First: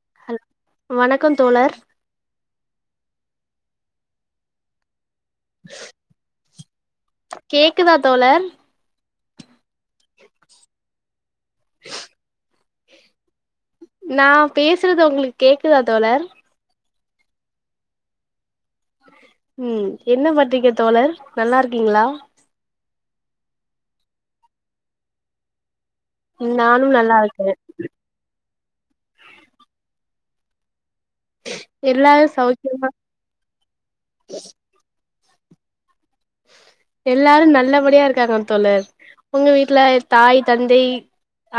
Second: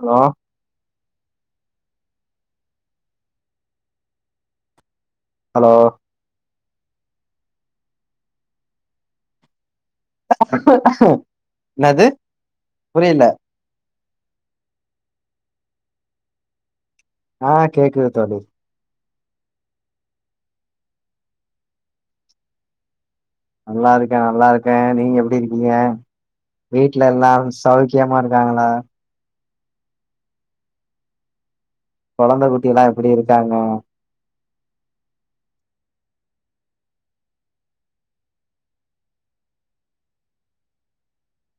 Hello வணக்கோ தோழர் hello கேக்குதா தோழர் [unintelligible] என்னது புரியல நா பேசுறது உங்களுக் கேக்குதா தோழர் ஆ கேக்குது தோழி ம் என்ன பண்றீங்க தோழர் நல்லா இருக்கீங்களா நல்லா இருக்கே நல்லா இருக்கே நீங்க எப்டி இருக்கீங்க நானும் வீட்ல நல்லா இருக்கே எல்லாரு சவுக் கியமா இருக்காங்களா எல்லாரு கொழந்த குட்டி எல்லா சௌக்கியந்தா எப்டி இருக்காங்க எல்லாரு நல்லபடியா இருக்காங்க தோழர் உங்க வீட்டுல தாய் தந்தை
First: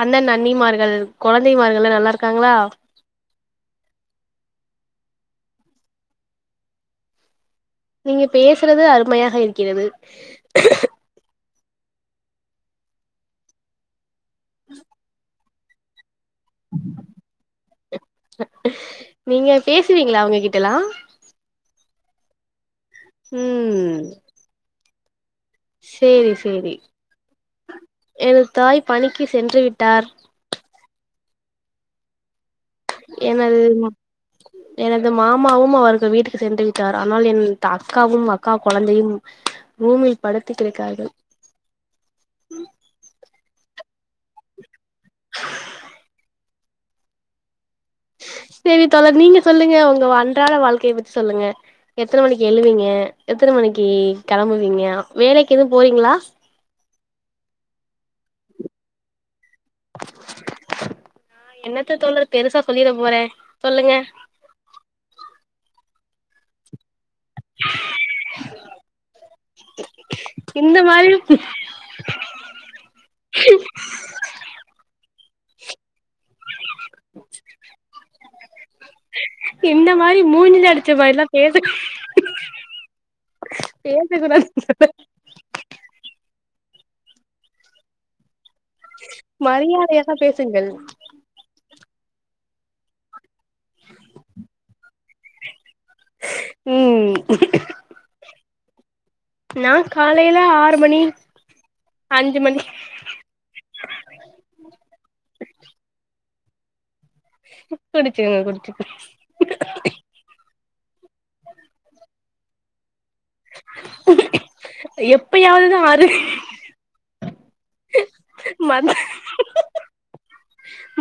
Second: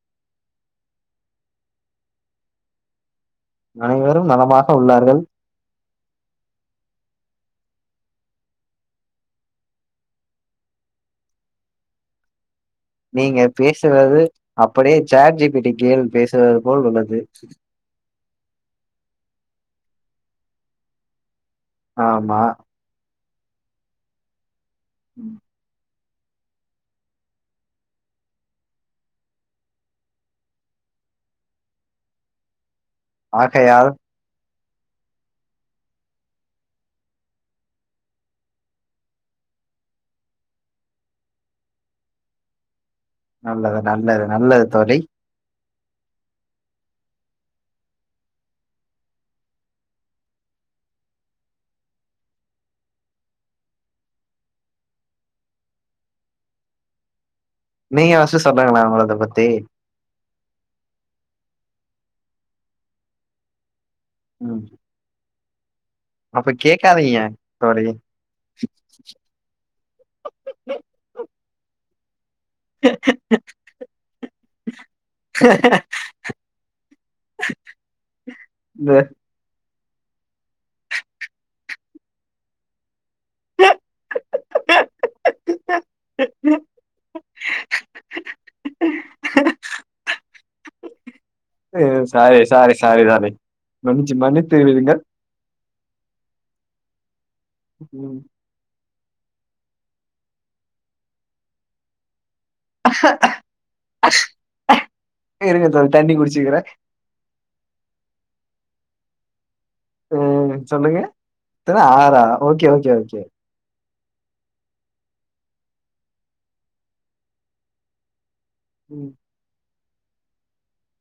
அண்ணன் அண்ணிமார்கள் கொழந்தை மார்கள் எல்லா நல்லா இருக்காங்களா அனைவரும் நலமாக உள்ளார்கள் நீங்க பேசுறது அருமையாக இருக்கிறது நீங்க பேசுவது அப்டியே சட் ஜி பி டி கேள் பேசுவது போல் உள்ளது நீங்க பேசுவீங்களா அவங்க கிட்டெலா ஆமா ம் [inaudible] செரி செரி எனது தாய் பணிக்கு சென்று விட்டார் எனது ஆகையால் எனது மாமாவும் அவருக்கு வீட்டுக்கு சென்று விட்டார் ஆனால் என் அக்காவும் அக்கா கொழந்தயும் ரூமில் படுத்து கிடக்கார்கள் நல்லது நல்லது நல்லது தோழி சரி தோழர் நீங்க சொல்லுங்க உங்க அன்றாட வாழ்க்கைய பத்தி சொல்லுங்க எத்தன மணிக்கு எழுவீங்க எத்தன மணிக்கு கெளம்புவீங்க வேலைக்கு எதுவு போறீங்களா நீங்க பஸ்ஸூ சொன்னாங்களா உங்களத பத்தி நா என்னத்த தோழர் பெருசா சொல்லிட போறே சொல்லுங்க ம் அப்ப கேக்காதீங்க தோழி இந்த மாரி [inaudible] இந்த மாரி மூஞ்சுல அடிச்ச மாரில்லா பேச கூ பேச கூடாது சொன்ன [inaudible] மரியாதையாக பேசுங்கள் சாரி சாரி சாரி ராணி கொஞ்சோ மன்னித்த விடுங்கள் ம் ம் நா காலையில ஆறு மணி அஞ்சு மணி இருங்க தோழி தண்ணி குடிச்சிக்கிற குடிச்சுகோங்க குடிச்சுங் ம் சொல்லுங்க எத்தன ஆறா ஓகே ஓகே ஓகே எப்பயாவதுதா ஆறு மத் ம்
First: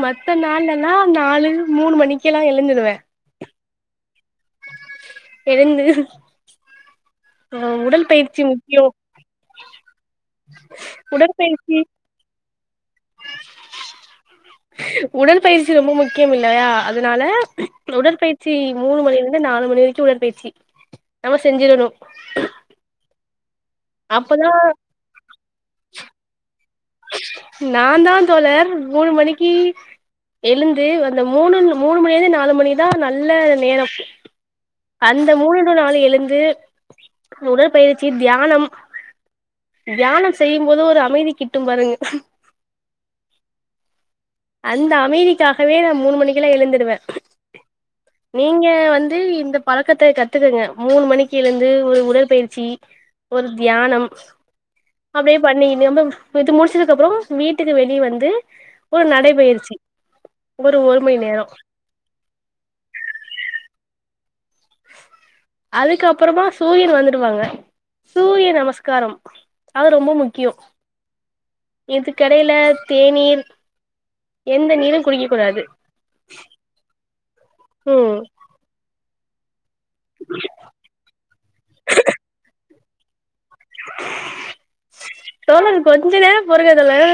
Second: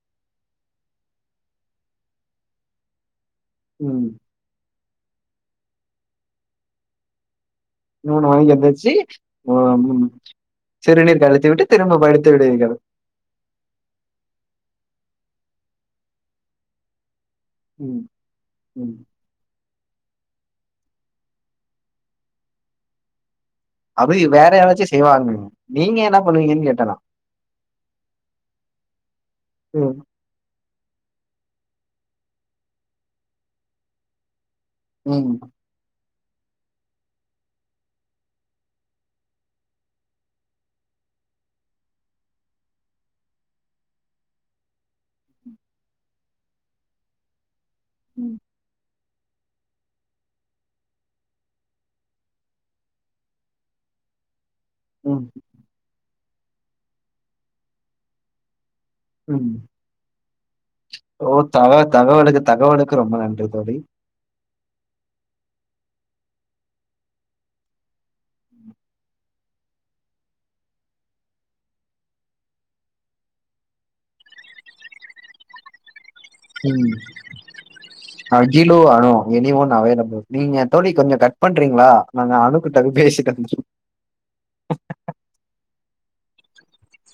மத்த நாள்லல்லா நாலு மூணு மணிக்கெல்லா எழுதுருவ ம் எழுந்து அ உடல் மூணு மணிக்கு எந்திச்சி [unintelligible] சிறுநீர் கழுத்திவிட்டு உடற்பயிற்சி திரும்ப படுத்து விடுவீங்கள் உடல் பயிற்சி ரொம்ப முக்கியம் இல்லையா அதனால ம் உடற்பயிற்சி ம் மூணு மணியில இருந்து நாலு மணி வரைக்கு உடற்பயிற்சி நம்ம செஞ்சிறணு அப்டி வேற அப்பதா யாராச்சு செய்வாங்கங் நீங்க என்ன பண்ணுவீங்கன்னு கேட்ட நா நா தா தோழர் மூணு மணிக்கு ம் எழுந்து அந்த மூணு மூணு மணியிலருந்து நாலு மணிக்கு தா நல்ல நேரம் அந்த ம் மூணு டூ நாழு எழுந்து உடற்பயிற்சி தியானம் தியானம் செய்யும் போது ஒரு அமைதி கிட்டும் பாருங்க அந்த அமைதிக்காகவே நா மூணு மணிக்குலா எழுந்துடுவ நீங்க வந்து இந்த பழக்கத்த கத்துக்குங்க மூணு மணிக்கு எழுந்து ஒரு உடற்பயிற்சி ஒரு தியானம் ம் அப்டியே பண்ணி நம்ம இது முடிச்சதுக்கு அப்பறோ வீட்டுக்கு வெளிய வந்து ஒரு ம் நடைபயிற்சி ஒரு ஒரு மணி ஓ நேரோ தவ தகவலுக்கு தகவலுக்கு ரொம்ப நன்றி தோழி அதுக்கு அப்புறமா சூரியன் வந்துடுவாங்க சூரிய நமஸ்காரம் அது ரொம்ப முக்கியோ இது கெடையில தேநீர் எந்த நீரு குடிக்க கூடாது ம் ம் அகிலு வரு எனி ஒன் அவைலபிள் நீங்க தோழி கொஞ்சோ கட் பண்றீங்களா நாங்க அணுகிட்ட பேசி வந்தற தோழர் கொஞ்ச நேரோ பொருங்க தோழர்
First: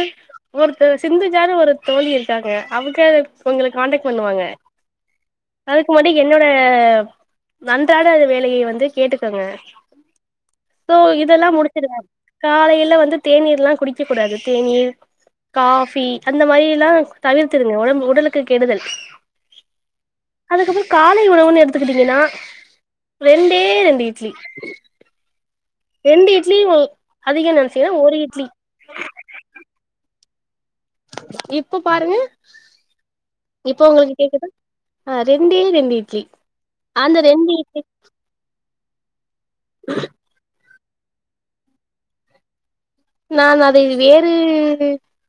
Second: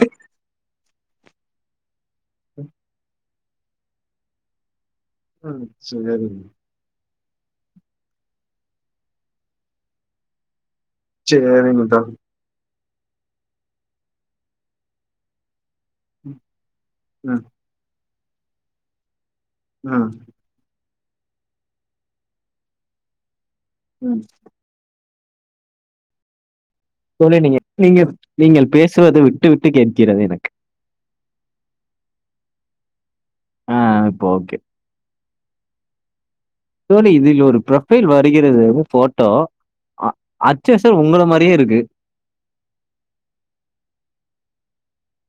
ஒரு அ சிந்துஜானு ஒரு தோழி இருக்காங்க அவுக்க உங்களுக்கு கான்டெக்ட் பண்ணுவாங்க ம் அதுக்கு முன்னாடி சேரிங்க என்னோட நன்றாட அது வேலையை வந்து கேட்டுக்கங்க சோ இதெல்லா சேரிங்க முடிச்சிடுவே. தோழி காலைல வந்து தேநீர் எல்லா குடிக்க கூடாது தேநீர் காஃபி அந்த மாரி எல்லா ம் தவிர்த்துருங்க உடம் உடலுக்கு கெடுதல். ம். அதுக்கப்புறோ காலை உணவுனு எடுத்துக்கிட்டீங்கனா ரெண்டே ரெண்டு ம் இட்லி. ரெண்டு இட்லிவு தோழி நீங்க நீங்கள் நீங்கள் பேசுவது விட்டு விட்டு கேட்கிறது எனக்கு. இப்போ பாருங்க ஆ இப்போ உங்குளுக்கு கேக்குதா? ஓகே அ ரெண்டே ரெண்டு இட்லி. தோழி அந்த இதில் ரெண்டு ஒரு இட்லி புரொஃபைல் வருகிறது ஃபோட்டோ அ அத் ச்சு அசல் உங்கள மாரியே இருக்கு. நான் அதை வேறு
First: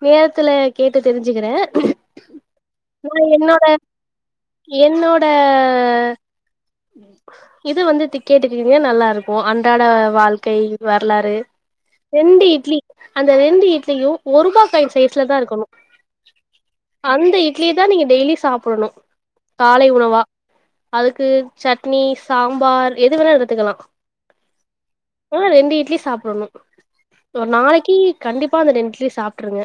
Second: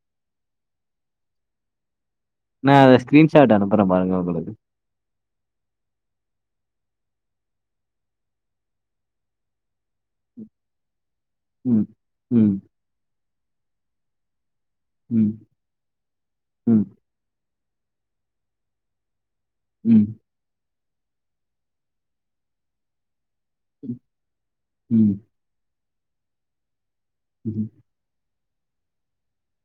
நேரத்துல கேட்டு தெரிஞ்சுக்கிறே. நா அத ஸ்க்ரீன் ஷாட் அனுப்புற பாருங்க உங்குளுக்கு. என்னோட ம். இது வந்துத்து கேட்டுக்கிறீங்க நல்லா இருக்கு அன்றாட வாழ்க்கை வரலாறு ம் ரெண்டு ம் இட்லி அந்த ரெண்டு இட்லியு ஒருபா காய்ன்ஸ் ம் சைஸ்லதா இருக்கணு ம் அந்த இட்லியதா நீங்க டெய்லி சாப்படணு. காலை ம் உணவா அதுக்கு சட்னி சாம்பார் எது வேணா எடு த்துக்கலா ம் உள்ள ரெண்டு இட்லி சாப்பிடணு. ஒரு ம் நாளைக்கி கண்டிப்பா அந்த ரெண்டுட்லிய சாப்ட்ருங்க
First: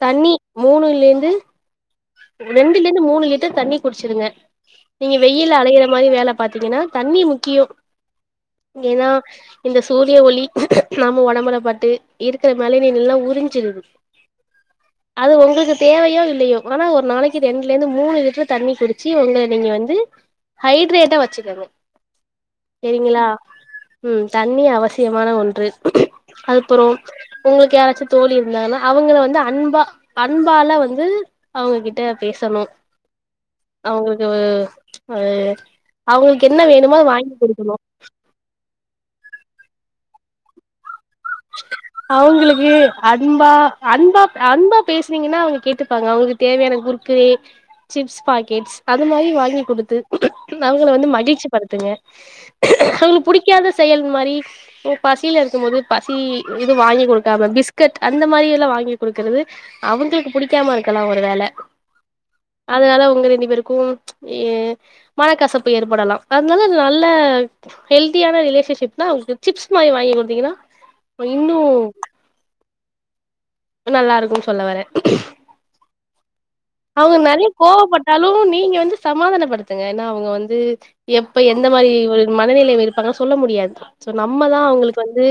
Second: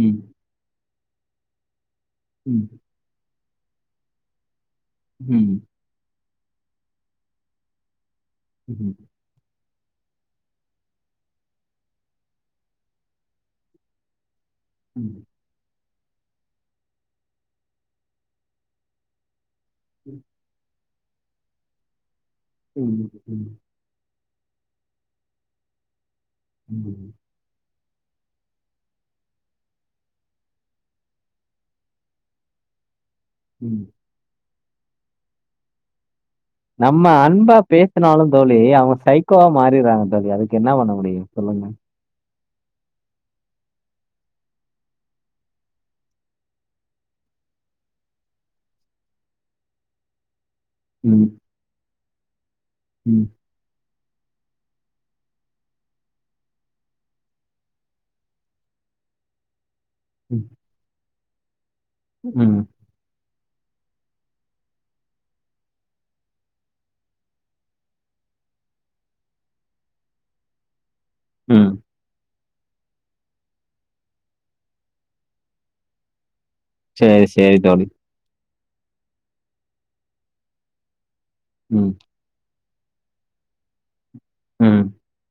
ம் தண்ணி மூணுலிந்து ம் ரெண்டுலிந்து மூணு லிட்டர் தண்ணி குடிச்சிருங்க. நீங்க ம் ம் வெயில்ல அலையிற மாரி வேல பாத்தீங்கன்னா தண்ணி முக்கியோ ம் ஏனா இந்த சூரிய ஒளி நம்ம உடம்பல பட்டு இருக்கிற மேலெனின் எல்லா உறிஞ்சிருது. அது ஒங்குளுக்கு தேவையோ இல்லையோ ஆனா ஒரு நாளைக்கி ரெண்டுலிந்து மூணு லிட்டர் தண்ணி குடி ச்சி உங்கள நீங்க வந்து ஹைட்ரேட்டா வெச்சுக்கங்க. ம். செரிங்களா ம். ம் தண்ணி அவசியமான ஒன்று. அதுப்புறோ ம். உங்குளுக்கு யாராச்சு தோழி இருந்தாங்கன்னா அவுங்கள வந்து அன்பா அன்பால வந்து அவுங்ககிட்ட பேசணு. ம். அவுங்குளுக்குவு அ அவுங்குளுக்கு என்ன வேணுமோ அது வாங்கி குடுக்கணு. த்துனாலு தோழி அவுங்க சைக்கோவா மாரிறாங்க தோழி அதுக்கு என்னா பண்ண முடியு சொல் அவுங்குளுக்கு அன்பா அன்பாப் அன்பா பேசுனீங்கன்னா அவுங்க கேட்டுப்பாங்க அவுங்குளுகு தேவையான குர்குரே சிப்ஸ் பாக்கெட்ஸ் அது மாரி வாங்கி குடுத்து அவுங்கள வந்து ம் மகிழ்ச்சி படுத்துங்க ம் அவுங்குளுக் புடி க்காத செயல் மாரி ம் பசில இருக்கும் போது பசி இது வாங்கி குடுக்காம பிஸ்கட் அந்த மாரி எல்லா வாங்கி குடுக்கறது அவுங்குளுக்கு புடிக்காம இருக்கலா ஒரு வேல. ம் ம். அதனால உங்க ரெண்டு பேருக்கும் எ மனக்கசப்பு ஏற்படலாம் அதனால நல்ல ஹெல்தியான ரிலேஷன்ஷிப்னா அவுங்குளுக்கு சிப்ஸ் மாரி வாங்கி குடுத்தீங்கன்னா உ இன்னு ம். நல்லாருக்குன் சொல்ல வரே. அவுங்க சேரி நறைய சேரி தோழி கோவப்பட்டாலு நீங்க வந்து சமாதானப்படுத்துங்க ஏனா அவுங்க வந்து எப்ப எந்த மாரி ம் ஒரு மனநிலமை இருப்பாங்கன் சொல்ல முடியாது சோ நம்மதா ம் அவுங்குளுக்கு வந்து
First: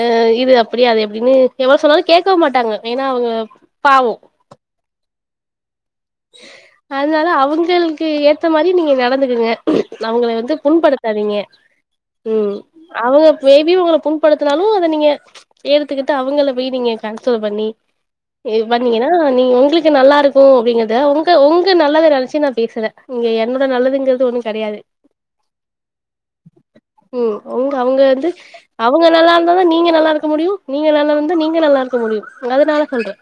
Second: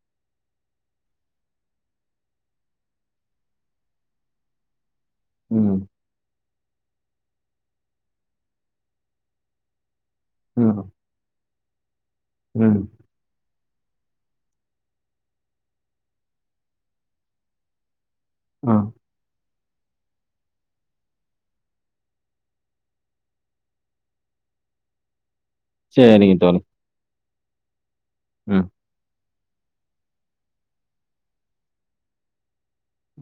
அ இது அப்டி அது எப்டினு எவ்ள சொன்னாலு கேக்கவு மாட்டாங்க ஏனா அவுங்க பாவோ. ம். அதுனால அவுங்களுக்கு ஏத்த மாரி நீங்க நடந்துக்குங்க அவுங்கள வந்து ம் புண்படுத் தாதீங்க ம் அவங்க மேபி உங்கள புண்படுத்துனாலு அத நீங்க எடுத்துக்கிட்டு அவுங்கள போய் நீங்க கன்சல் பண்ணி ஏ ஆ பண்ணீங்கன்னா நீங்க உங்குளுக்கு நல்லாருக்கு அப்டிங்கிறத் ங்க உங்க உங்க நல்லது நனைச்சு நா பேசுற இங்க என்னோட நல்லதுங்கறது ஒண்ணு கெடையாது சேரிங்க தோழி ம் ஒங்க அவுங்க வந்து ம் அவுங்கள தா ந்தாதா நீங்க நல்லாருக்க முடியு நீங்க நல்லாருந்தா நீங்க நல்லா இருக்க முடியு அதுனால சொல்ற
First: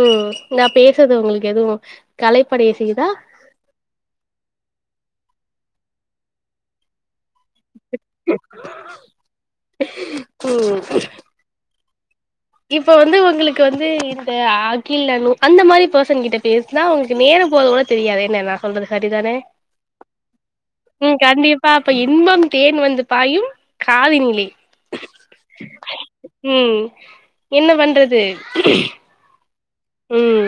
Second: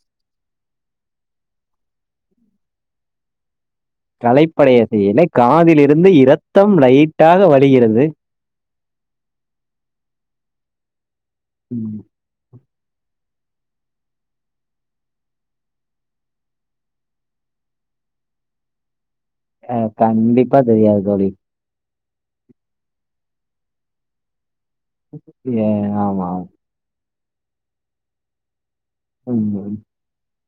ம் நா பேசுறது உங்குளுக்கு எதுவு கலைப்படைய செய்தா கலைப்படைய செய்யல காதிலிருந்து இரத்தம் லைட்டாக வழிகிறது ம் ம் இப்ப வந்து உங்குளுக்கு வந்து இந்த அகில் அனு அந்த மாரி பர்சன் கிட்ட பே சுனா உங்குளுக்கு நேரோ போகுறது கூட தெரியாதே என்ன நா சொல்றது சரி தானே அ கண்டிப்பா தெரியாது தோழி பாப்போ இன்பம் தேன் வந்து பாயும் காதுனிலே எ ஆமா ஆமா ம் என்ன பண்றது [unintelligible] ம்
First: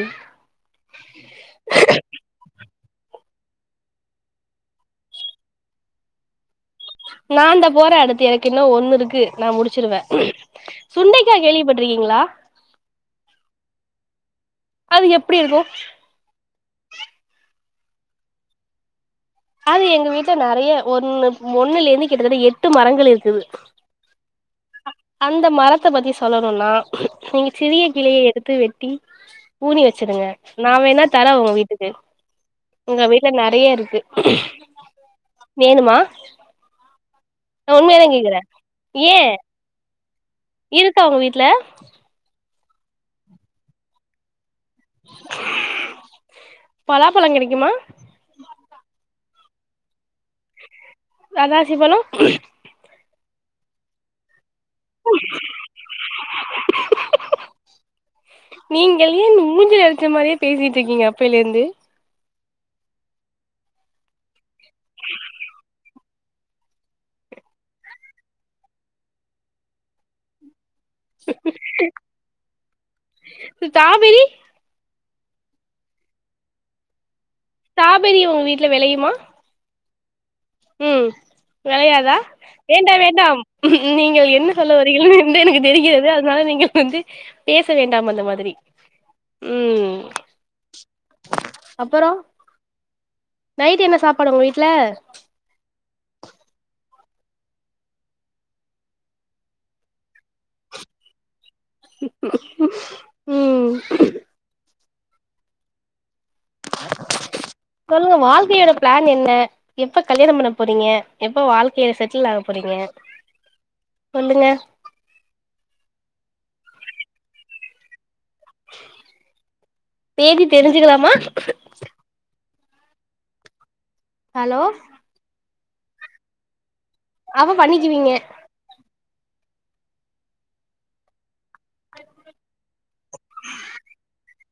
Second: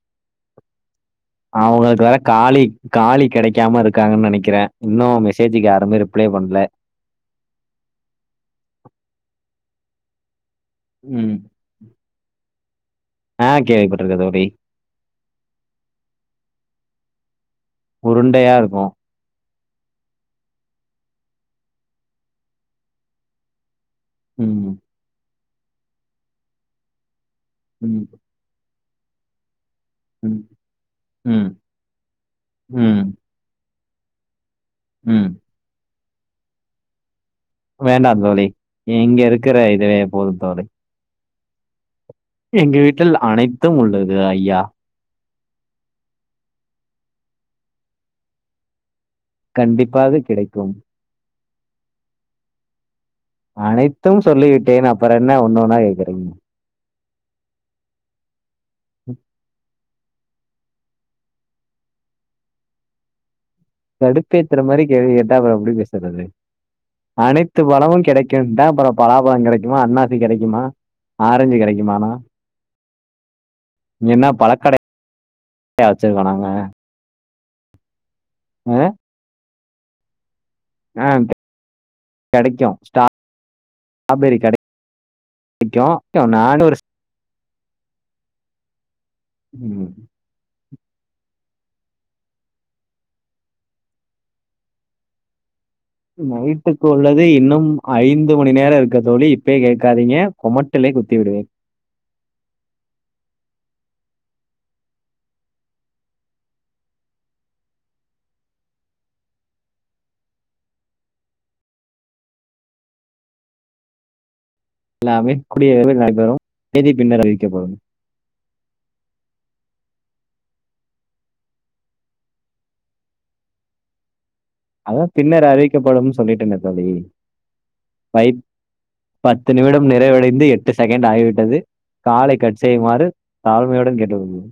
அவுங்குளுக்கு வேற காலி காலி கெடைக்காம இருக்காங்கனு நெனைக்கிற இன்னு மெசேஜிக்கி யாருமே ரிப்ளை பண்ல நா அந்த போற அடுத்து எனக்கு இன்னு ஒண்ணு இருக்கு நா முடிச்சிருவே ம் சுண்டைக்கா கேள்விப்பட்டிருக்கீங்களா ஆ கேவிப்பட்டுருக்க தோழி அது எப்டிருக்கு உருண்டையாருக்கு அது எங்க வீட்ல நறைய ஒன்னு ஒன்னுலேருந்து கிட்டத்தட்ட எட்டு மரங்கள் இருக்குது ம் அந்த மரத்த பத்தி சொல்லணுன்னா நீங்க சிறிய ம் கிளைய எடுத்து வெட்டி ஊனி வச்சிருங்க ம் நா வேணா தர ம் உங்க வீட்டுக்கு எங்க ம் வீட் ல்ல நறையருக்கு ம் வேணுமா நா உண்மையாதா வேண்டா கேக்குறே தோழி ஏ இங்கருக்குற இதுவே போது தோழி இருக்கா உங்க வீட்ல எங்க வீட்டில் அனைத்தும் உள்ளது ஐயா பலா பழோ கிடைக்குமா கண்டிப்பாக கிடைக்கும் அண்ணாசி பழோ அனைத்தும் சொல்லி விட்டேன் அப்றோ என்ன ஒன்னொன்னா கேக்குறீங்க நீங்கள் ஏன் மூஞ்சில அடிச்ச மாரியே பேசிட்டுருக்கீங்க அப்பேலிருந்து கடுப்பேத்துற மாரி கேள்வி கேட்டா அப்றோ எப்டி பேசுறது அனைத்து பழமும் கெடைக்குன்டா அப்றோ பலா பழோ கெடைக்குமா அன்னாசி கெடைக்குமா ஆரஞ்சு கெடைக்குமாணா இங்க ஸ்டாபெரி என்னா பழக்கடையா வச்சிருக்கோ நாங்க ஸ்டாபெரி உங்க வீட்ல அ, வெளையுமா ஆ ம் வெளையாதா கிடைக்கும். வேண்டா வேண்டாம் நீங்கள் ஸ்ட்ராபெர்ரி என்ன சொல்ல வருகிறீர் என்று எனக்கு தெரிகிறது கிடைக்கும். அதுனால நானும் நீங்கள் ஒரு வந்து பேச வேண்டாம் அந்த மாதிரி ம் அப்பறோ நைட் என்ன சாப்பாடு உங்க வீட்ல நைட்டு குள்ளது இன்னும் ஐந்து மணி நேர இருக்கு தோழி இப்பயே கேக்காதீங்க கொமட்டிலே குத்தி விடுவே ம் சொல்லுங்க வாழ்க்கையோட பிளான் என்ன எப்ப கல்யாண பண்ண போறீங்க எப்ப வாழ்க்கைல செட்டில் ஆக போறீங்க சொல்லுங்க எல்லாமே கூடிய விரைவில் நடைபெறும் தேதி பின்னர் அறிவிக்கப்படும் தேதி தெரிஞ்சுக்கலாமா ஹலோ அ பின்னர் அறிவிக்கப்படும்னு சொல்லிட்டனே தோழி அப்ப பண்ணிக்கிவிங்க பை பத்து நிமிடம் நிறைவடைந்து எட்டு செகண்ட் ஆகிவிட்டது காலை கட் செய்யுமாறு தாழ்மையுடன் கேட்டுக் கொள்கிறே